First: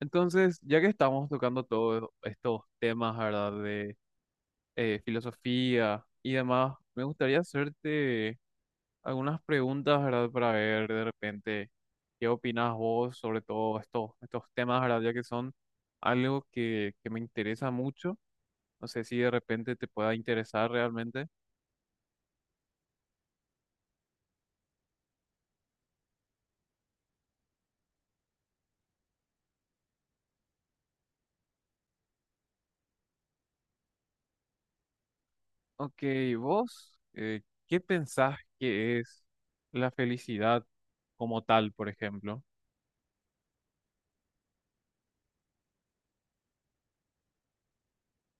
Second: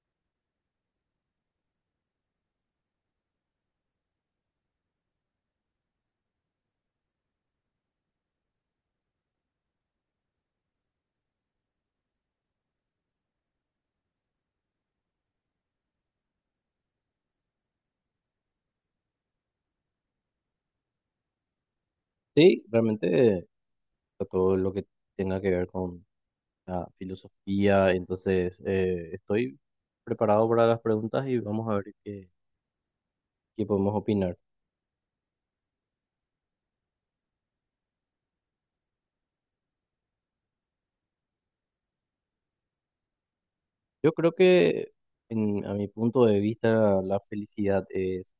Entonces, ya que estamos tocando todos estos temas, ¿verdad? De filosofía y demás, me gustaría hacerte algunas preguntas, ¿verdad? Para ver de repente qué opinas vos sobre estos temas, ¿verdad? Ya que son algo que me interesa mucho. No sé si de repente te pueda interesar realmente. Sí, realmente a todo lo que tenga que ver con la filosofía, entonces estoy preparado para las preguntas y vamos a ver qué podemos opinar. Ok, vos, ¿qué pensás que es la felicidad como tal, por ejemplo? Yo creo que a mi punto de vista la felicidad es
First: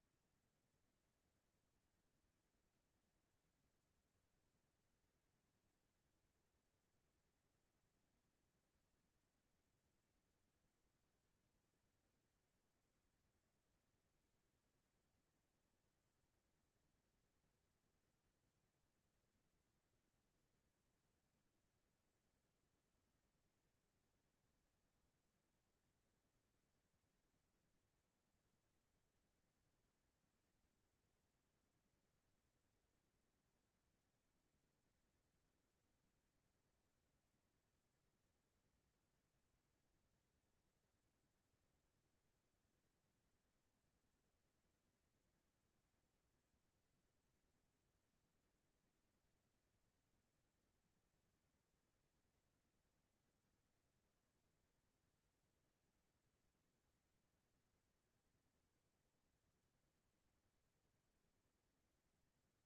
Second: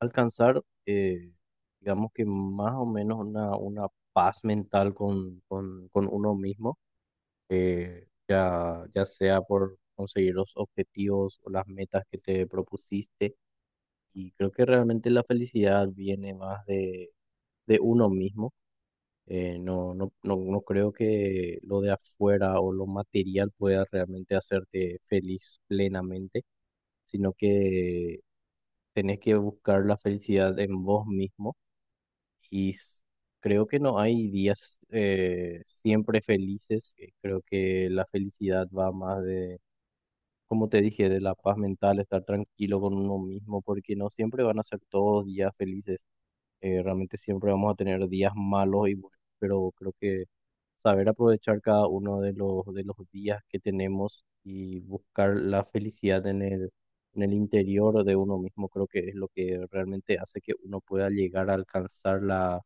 alcanzar, digamos que más o menos una paz mental con uno mismo, ya sea por conseguir los objetivos o las metas que te propusiste. Y creo que realmente la felicidad viene más de uno mismo. No creo que lo de afuera o lo material pueda realmente hacerte feliz plenamente, sino que tenés que buscar la felicidad en vos mismo. Y s- Creo que no hay días siempre felices. Creo que la felicidad va más, como te dije, de la paz mental, estar tranquilo con uno mismo, porque no siempre van a ser todos días felices. Realmente siempre vamos a tener días malos y buenos, pero creo que saber aprovechar cada uno de de los días que tenemos y buscar la felicidad en en el interior de uno mismo, creo que es lo que realmente hace que uno pueda llegar a alcanzar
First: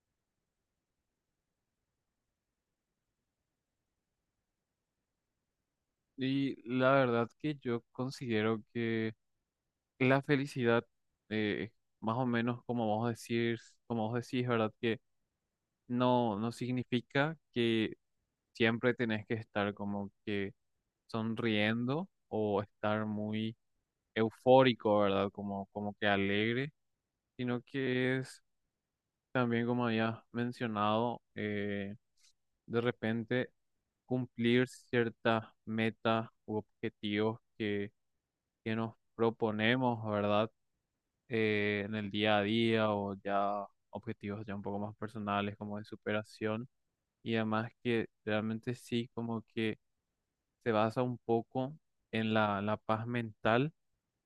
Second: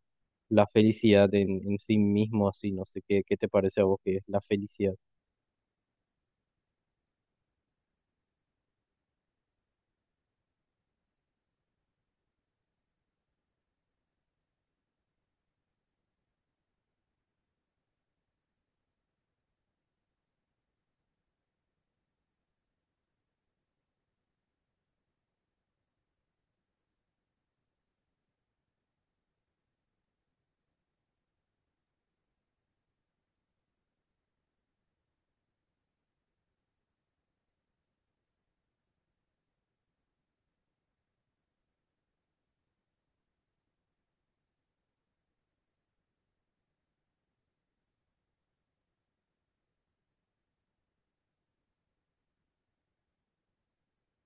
la felicidad en sí mismo. Así, no sé qué te parece a vos que es la felicidad. Y la verdad que yo considero que la felicidad, eh, más o menos como vos decís, ¿verdad? Que no significa que siempre tenés que estar como que sonriendo o estar muy eufórico, ¿verdad? Como, como que alegre, sino que es también, como había mencionado, de repente cumplir ciertas metas u objetivos que nos proponemos, ¿verdad? En el día a día o ya objetivos ya un poco más personales como de superación y además que realmente sí como que se basa un poco en la paz mental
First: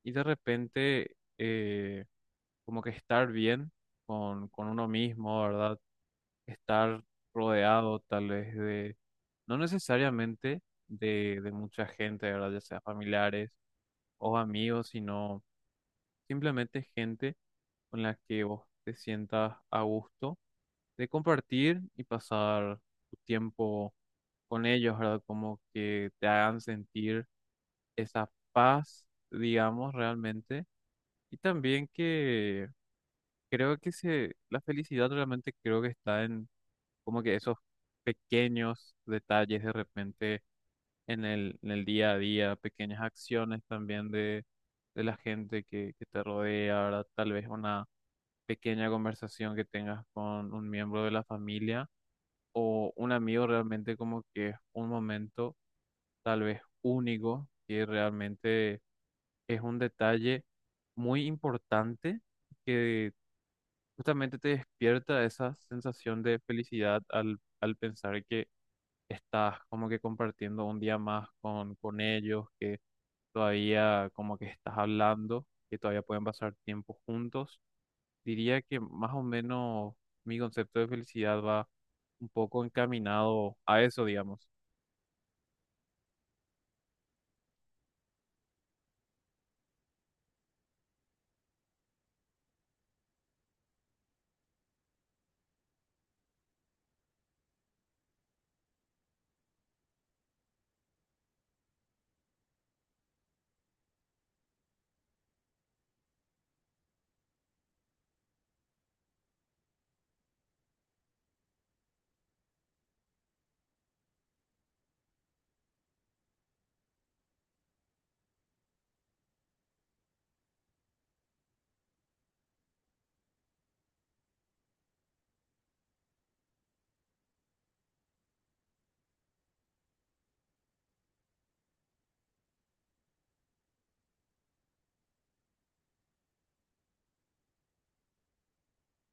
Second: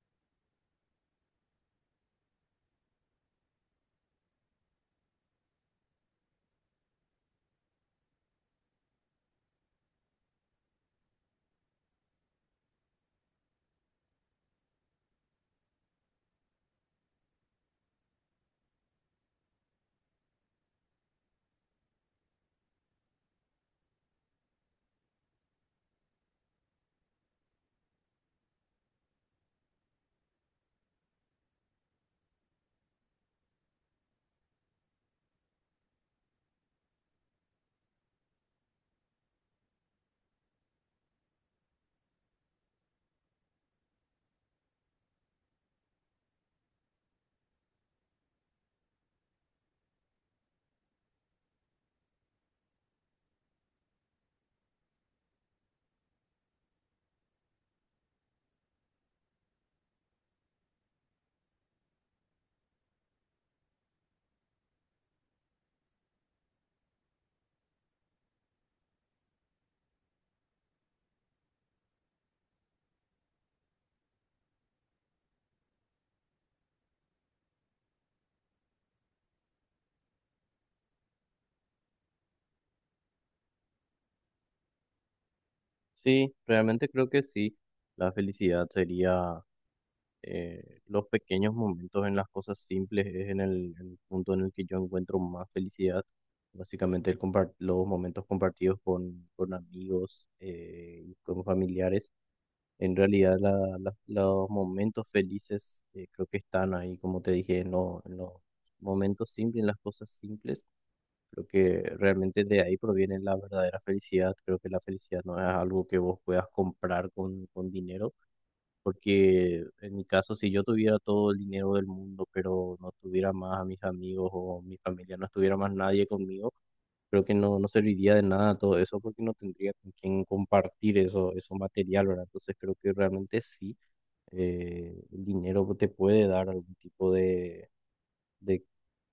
y de repente como que estar bien con uno mismo, ¿verdad? Estar rodeado tal vez de, no necesariamente de mucha gente, ¿verdad? Ya sea familiares o amigos, sino simplemente gente con la que vos te sientas a gusto de compartir y pasar tu tiempo con ellos, ¿verdad? Como que te hagan sentir esa paz, digamos, realmente. Y también que creo que se, la felicidad realmente creo que está en como que esos pequeños detalles de repente en el día a día, pequeñas acciones también de la gente que te rodea, ¿verdad? Tal vez una pequeña conversación que tengas con un miembro de la familia o un amigo realmente como que es un momento tal vez único que realmente es un detalle muy importante que justamente te despierta esa sensación de felicidad al, al pensar que estás como que compartiendo un día más con ellos, que todavía como que estás hablando, que todavía pueden pasar tiempo juntos. Diría que más o menos mi concepto de felicidad va un poco encaminado a eso, digamos. Sí, realmente creo que sí. La felicidad sería, los pequeños momentos en las cosas simples, es en el punto en el que yo encuentro más felicidad. Básicamente los momentos compartidos con amigos y con familiares. En realidad los momentos felices, creo que están ahí, como te dije, en, en los momentos simples, en las cosas simples. Creo que realmente de ahí proviene la verdadera felicidad. Creo que la felicidad no es algo que vos puedas comprar con dinero, porque en mi caso, si yo tuviera todo el dinero del mundo, pero no tuviera más a mis amigos o mi familia, no estuviera más nadie conmigo, creo que no serviría de nada todo eso porque no tendría con quién compartir eso, eso material, ¿verdad? Entonces creo que realmente sí, el dinero te puede dar algún tipo de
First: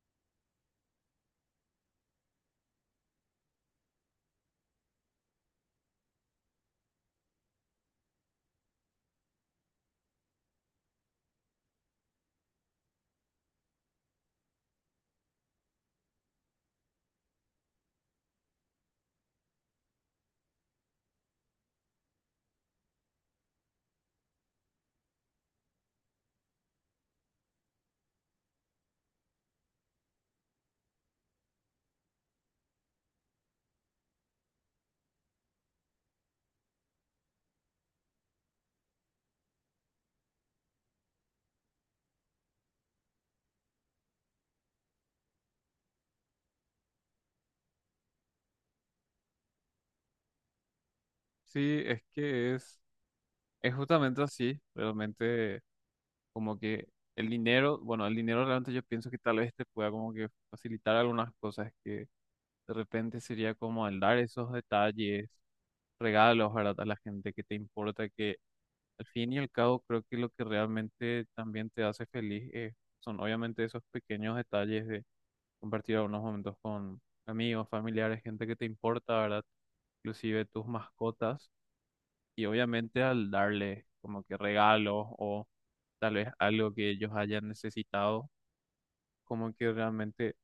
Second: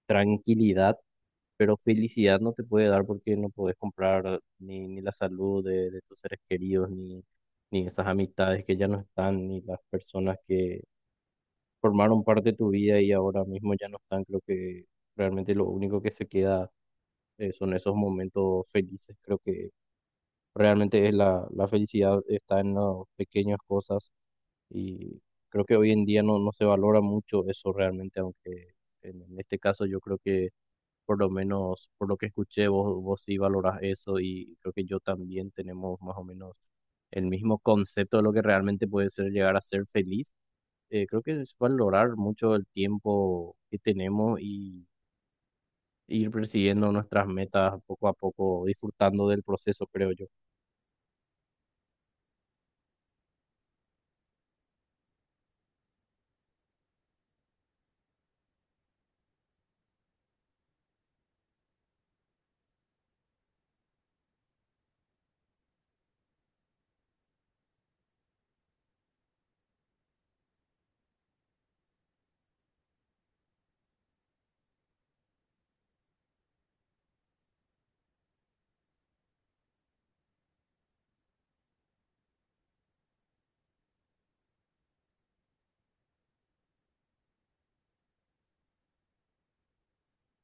tranquilidad, pero felicidad no te puede dar porque no podés comprar ni la salud de tus seres queridos, ni esas amistades que ya no están, ni las personas que formaron parte de tu vida y ahora mismo ya no están. Creo que realmente lo único que se queda, son esos momentos felices. Creo que realmente es la felicidad está en las pequeñas cosas, y creo que hoy en día no se valora mucho eso realmente, aunque en este caso yo creo que, por lo menos por lo que escuché, vos sí valorás eso, y creo que yo también tenemos más o menos el mismo concepto de lo que realmente puede ser llegar a ser feliz. Creo que es valorar mucho el tiempo que tenemos y ir persiguiendo nuestras metas poco a poco, disfrutando del proceso, creo yo. Sí, es que es justamente así, realmente como que el dinero, bueno, el dinero realmente yo pienso que tal vez te pueda como que facilitar algunas cosas que de repente sería como el dar esos detalles, regalos, ¿verdad? A la gente que te importa, que al fin y al cabo creo que lo que realmente también te hace feliz son obviamente esos pequeños detalles de compartir algunos momentos con amigos, familiares, gente que te importa, ¿verdad? Inclusive tus mascotas. Y obviamente al darle como que regalos o tal vez algo que ellos hayan necesitado, como que realmente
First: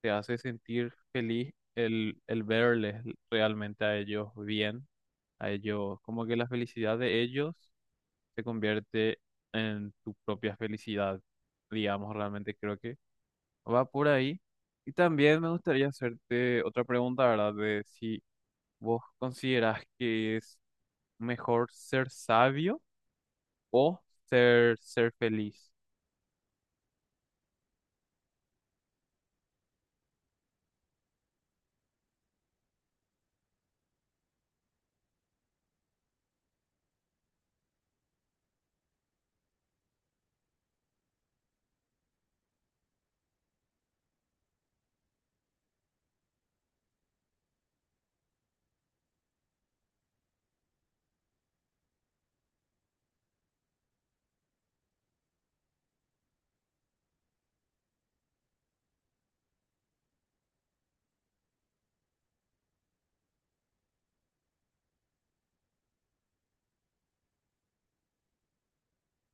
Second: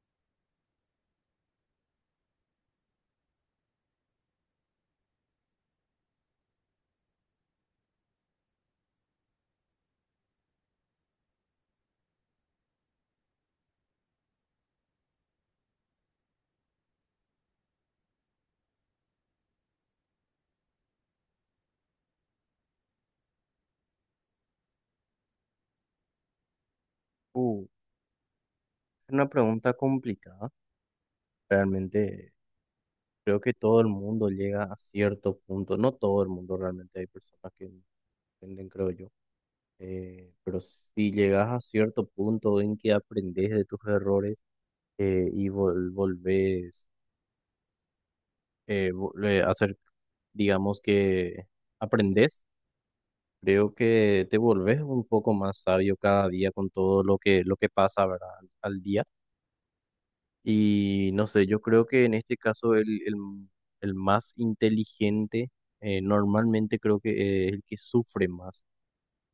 te hace sentir feliz el verles realmente a ellos bien, a ellos, como que la felicidad de ellos se convierte en tu propia felicidad, digamos, realmente creo que... Va por ahí. Y también me gustaría hacerte otra pregunta, ¿verdad? De si vos considerás que es mejor ser sabio o ser feliz. Uh, es una pregunta complicada. Realmente creo que todo el mundo llega a cierto punto, no todo el mundo realmente, hay personas que entienden, creo yo, pero si llegas a cierto punto en que aprendes de tus errores, y volvés a hacer, digamos que aprendes, creo que te volvés un poco más sabio cada día con todo lo lo que pasa, ¿verdad? Al día. Y no sé, yo creo que en este caso el más inteligente, normalmente creo que, es el que sufre más.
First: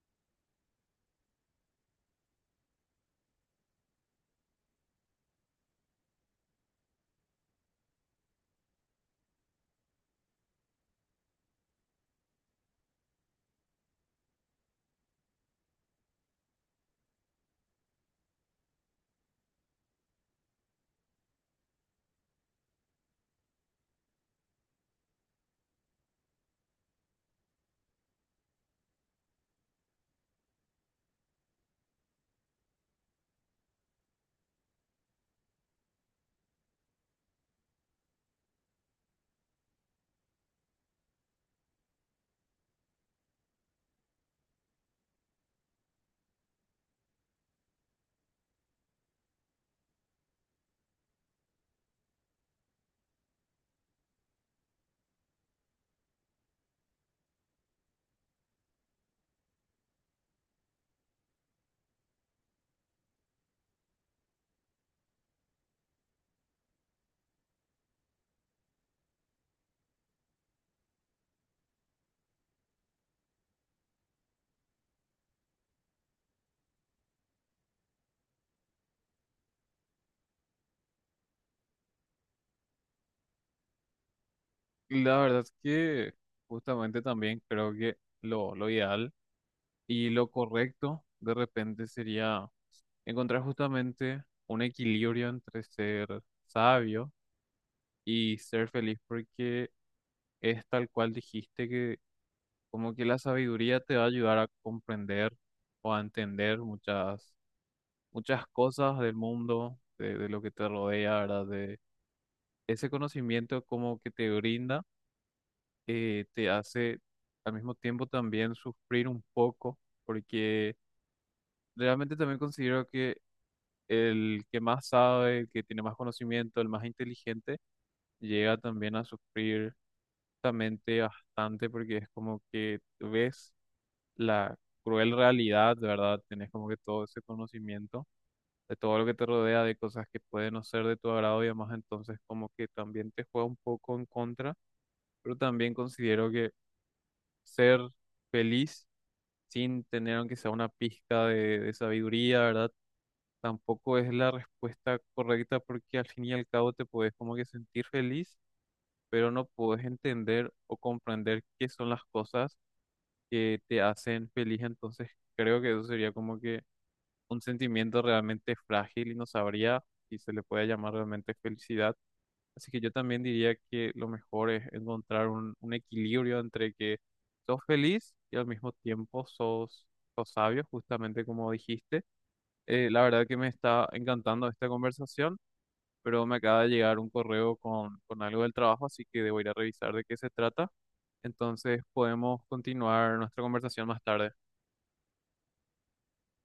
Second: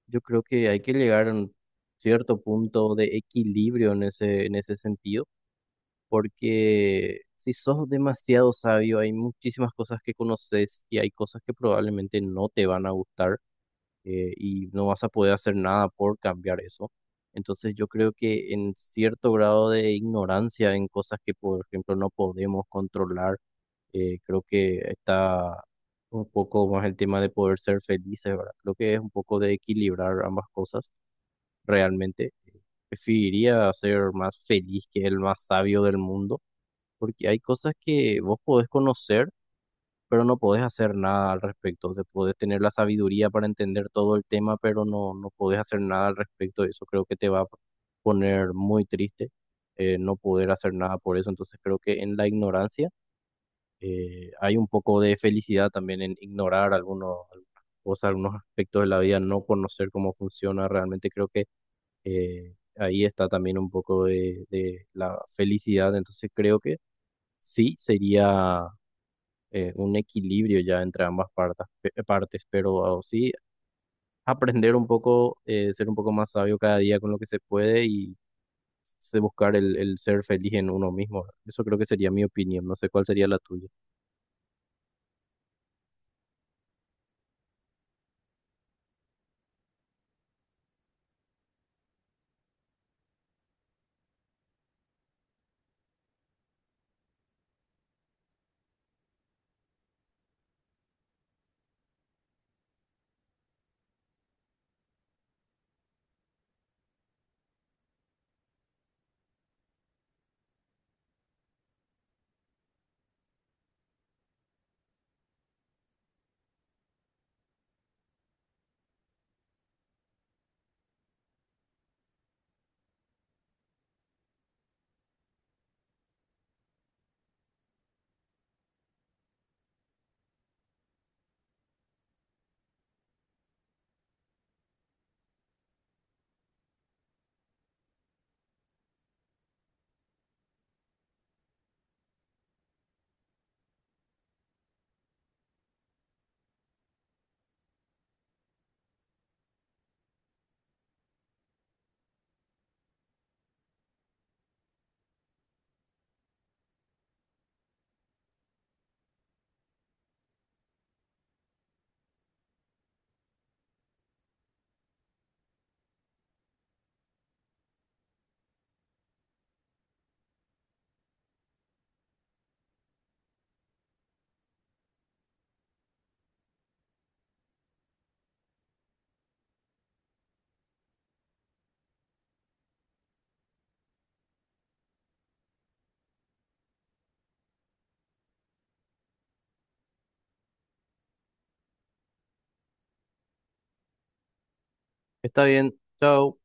Yo creo que hay que llegar a un cierto punto de equilibrio en en ese sentido, porque si sos demasiado sabio, hay muchísimas cosas que conoces y hay cosas que probablemente no te van a gustar, y no vas a poder hacer nada por cambiar eso. Entonces yo creo que en cierto grado de ignorancia en cosas que, por ejemplo, no podemos controlar, creo que está un poco más el tema de poder ser felices, ¿verdad? Creo que es un poco de equilibrar ambas cosas. Realmente preferiría ser más feliz que el más sabio del mundo, porque hay cosas que vos podés conocer, pero no podés hacer nada al respecto. O sea, podés tener la sabiduría para entender todo el tema, pero no podés hacer nada al respecto. Eso creo que te va a poner muy triste, no poder hacer nada por eso. Entonces creo que en la ignorancia, hay un poco de felicidad también en ignorar algunas cosas, algunos aspectos de la vida, no conocer cómo funciona. Realmente creo que, ahí está también un poco de la felicidad, entonces creo que sí sería, un equilibrio ya entre ambas partes, pero sí aprender un poco, ser un poco más sabio cada día con lo que se puede y se buscar el ser feliz en uno mismo. Eso creo que sería mi opinión, no sé cuál sería la tuya. Y la verdad es que justamente también creo que lo ideal y lo correcto de repente sería encontrar justamente un equilibrio entre ser sabio y ser feliz, porque es tal cual dijiste que como que la sabiduría te va a ayudar a comprender o a entender muchas, muchas cosas del mundo, de lo que te rodea, ¿verdad? De ese conocimiento como que te brinda, te hace al mismo tiempo también sufrir un poco, porque realmente también considero que el que más sabe, el que tiene más conocimiento, el más inteligente, llega también a sufrir justamente bastante porque es como que ves la cruel realidad, de verdad, tenés como que todo ese conocimiento de todo lo que te rodea, de cosas que pueden no ser de tu agrado y además entonces como que también te juega un poco en contra, pero también considero que ser feliz sin tener aunque sea una pizca de sabiduría, ¿verdad? Tampoco es la respuesta correcta porque al fin y al cabo te puedes como que sentir feliz, pero no puedes entender o comprender qué son las cosas que te hacen feliz, entonces creo que eso sería como que un sentimiento realmente frágil y no sabría si se le puede llamar realmente felicidad. Así que yo también diría que lo mejor es encontrar un equilibrio entre que sos feliz y al mismo tiempo sos sabio, justamente como dijiste. La verdad que me está encantando esta conversación, pero me acaba de llegar un correo con algo del trabajo, así que debo ir a revisar de qué se trata. Entonces podemos continuar nuestra conversación más tarde. Está bien, chao.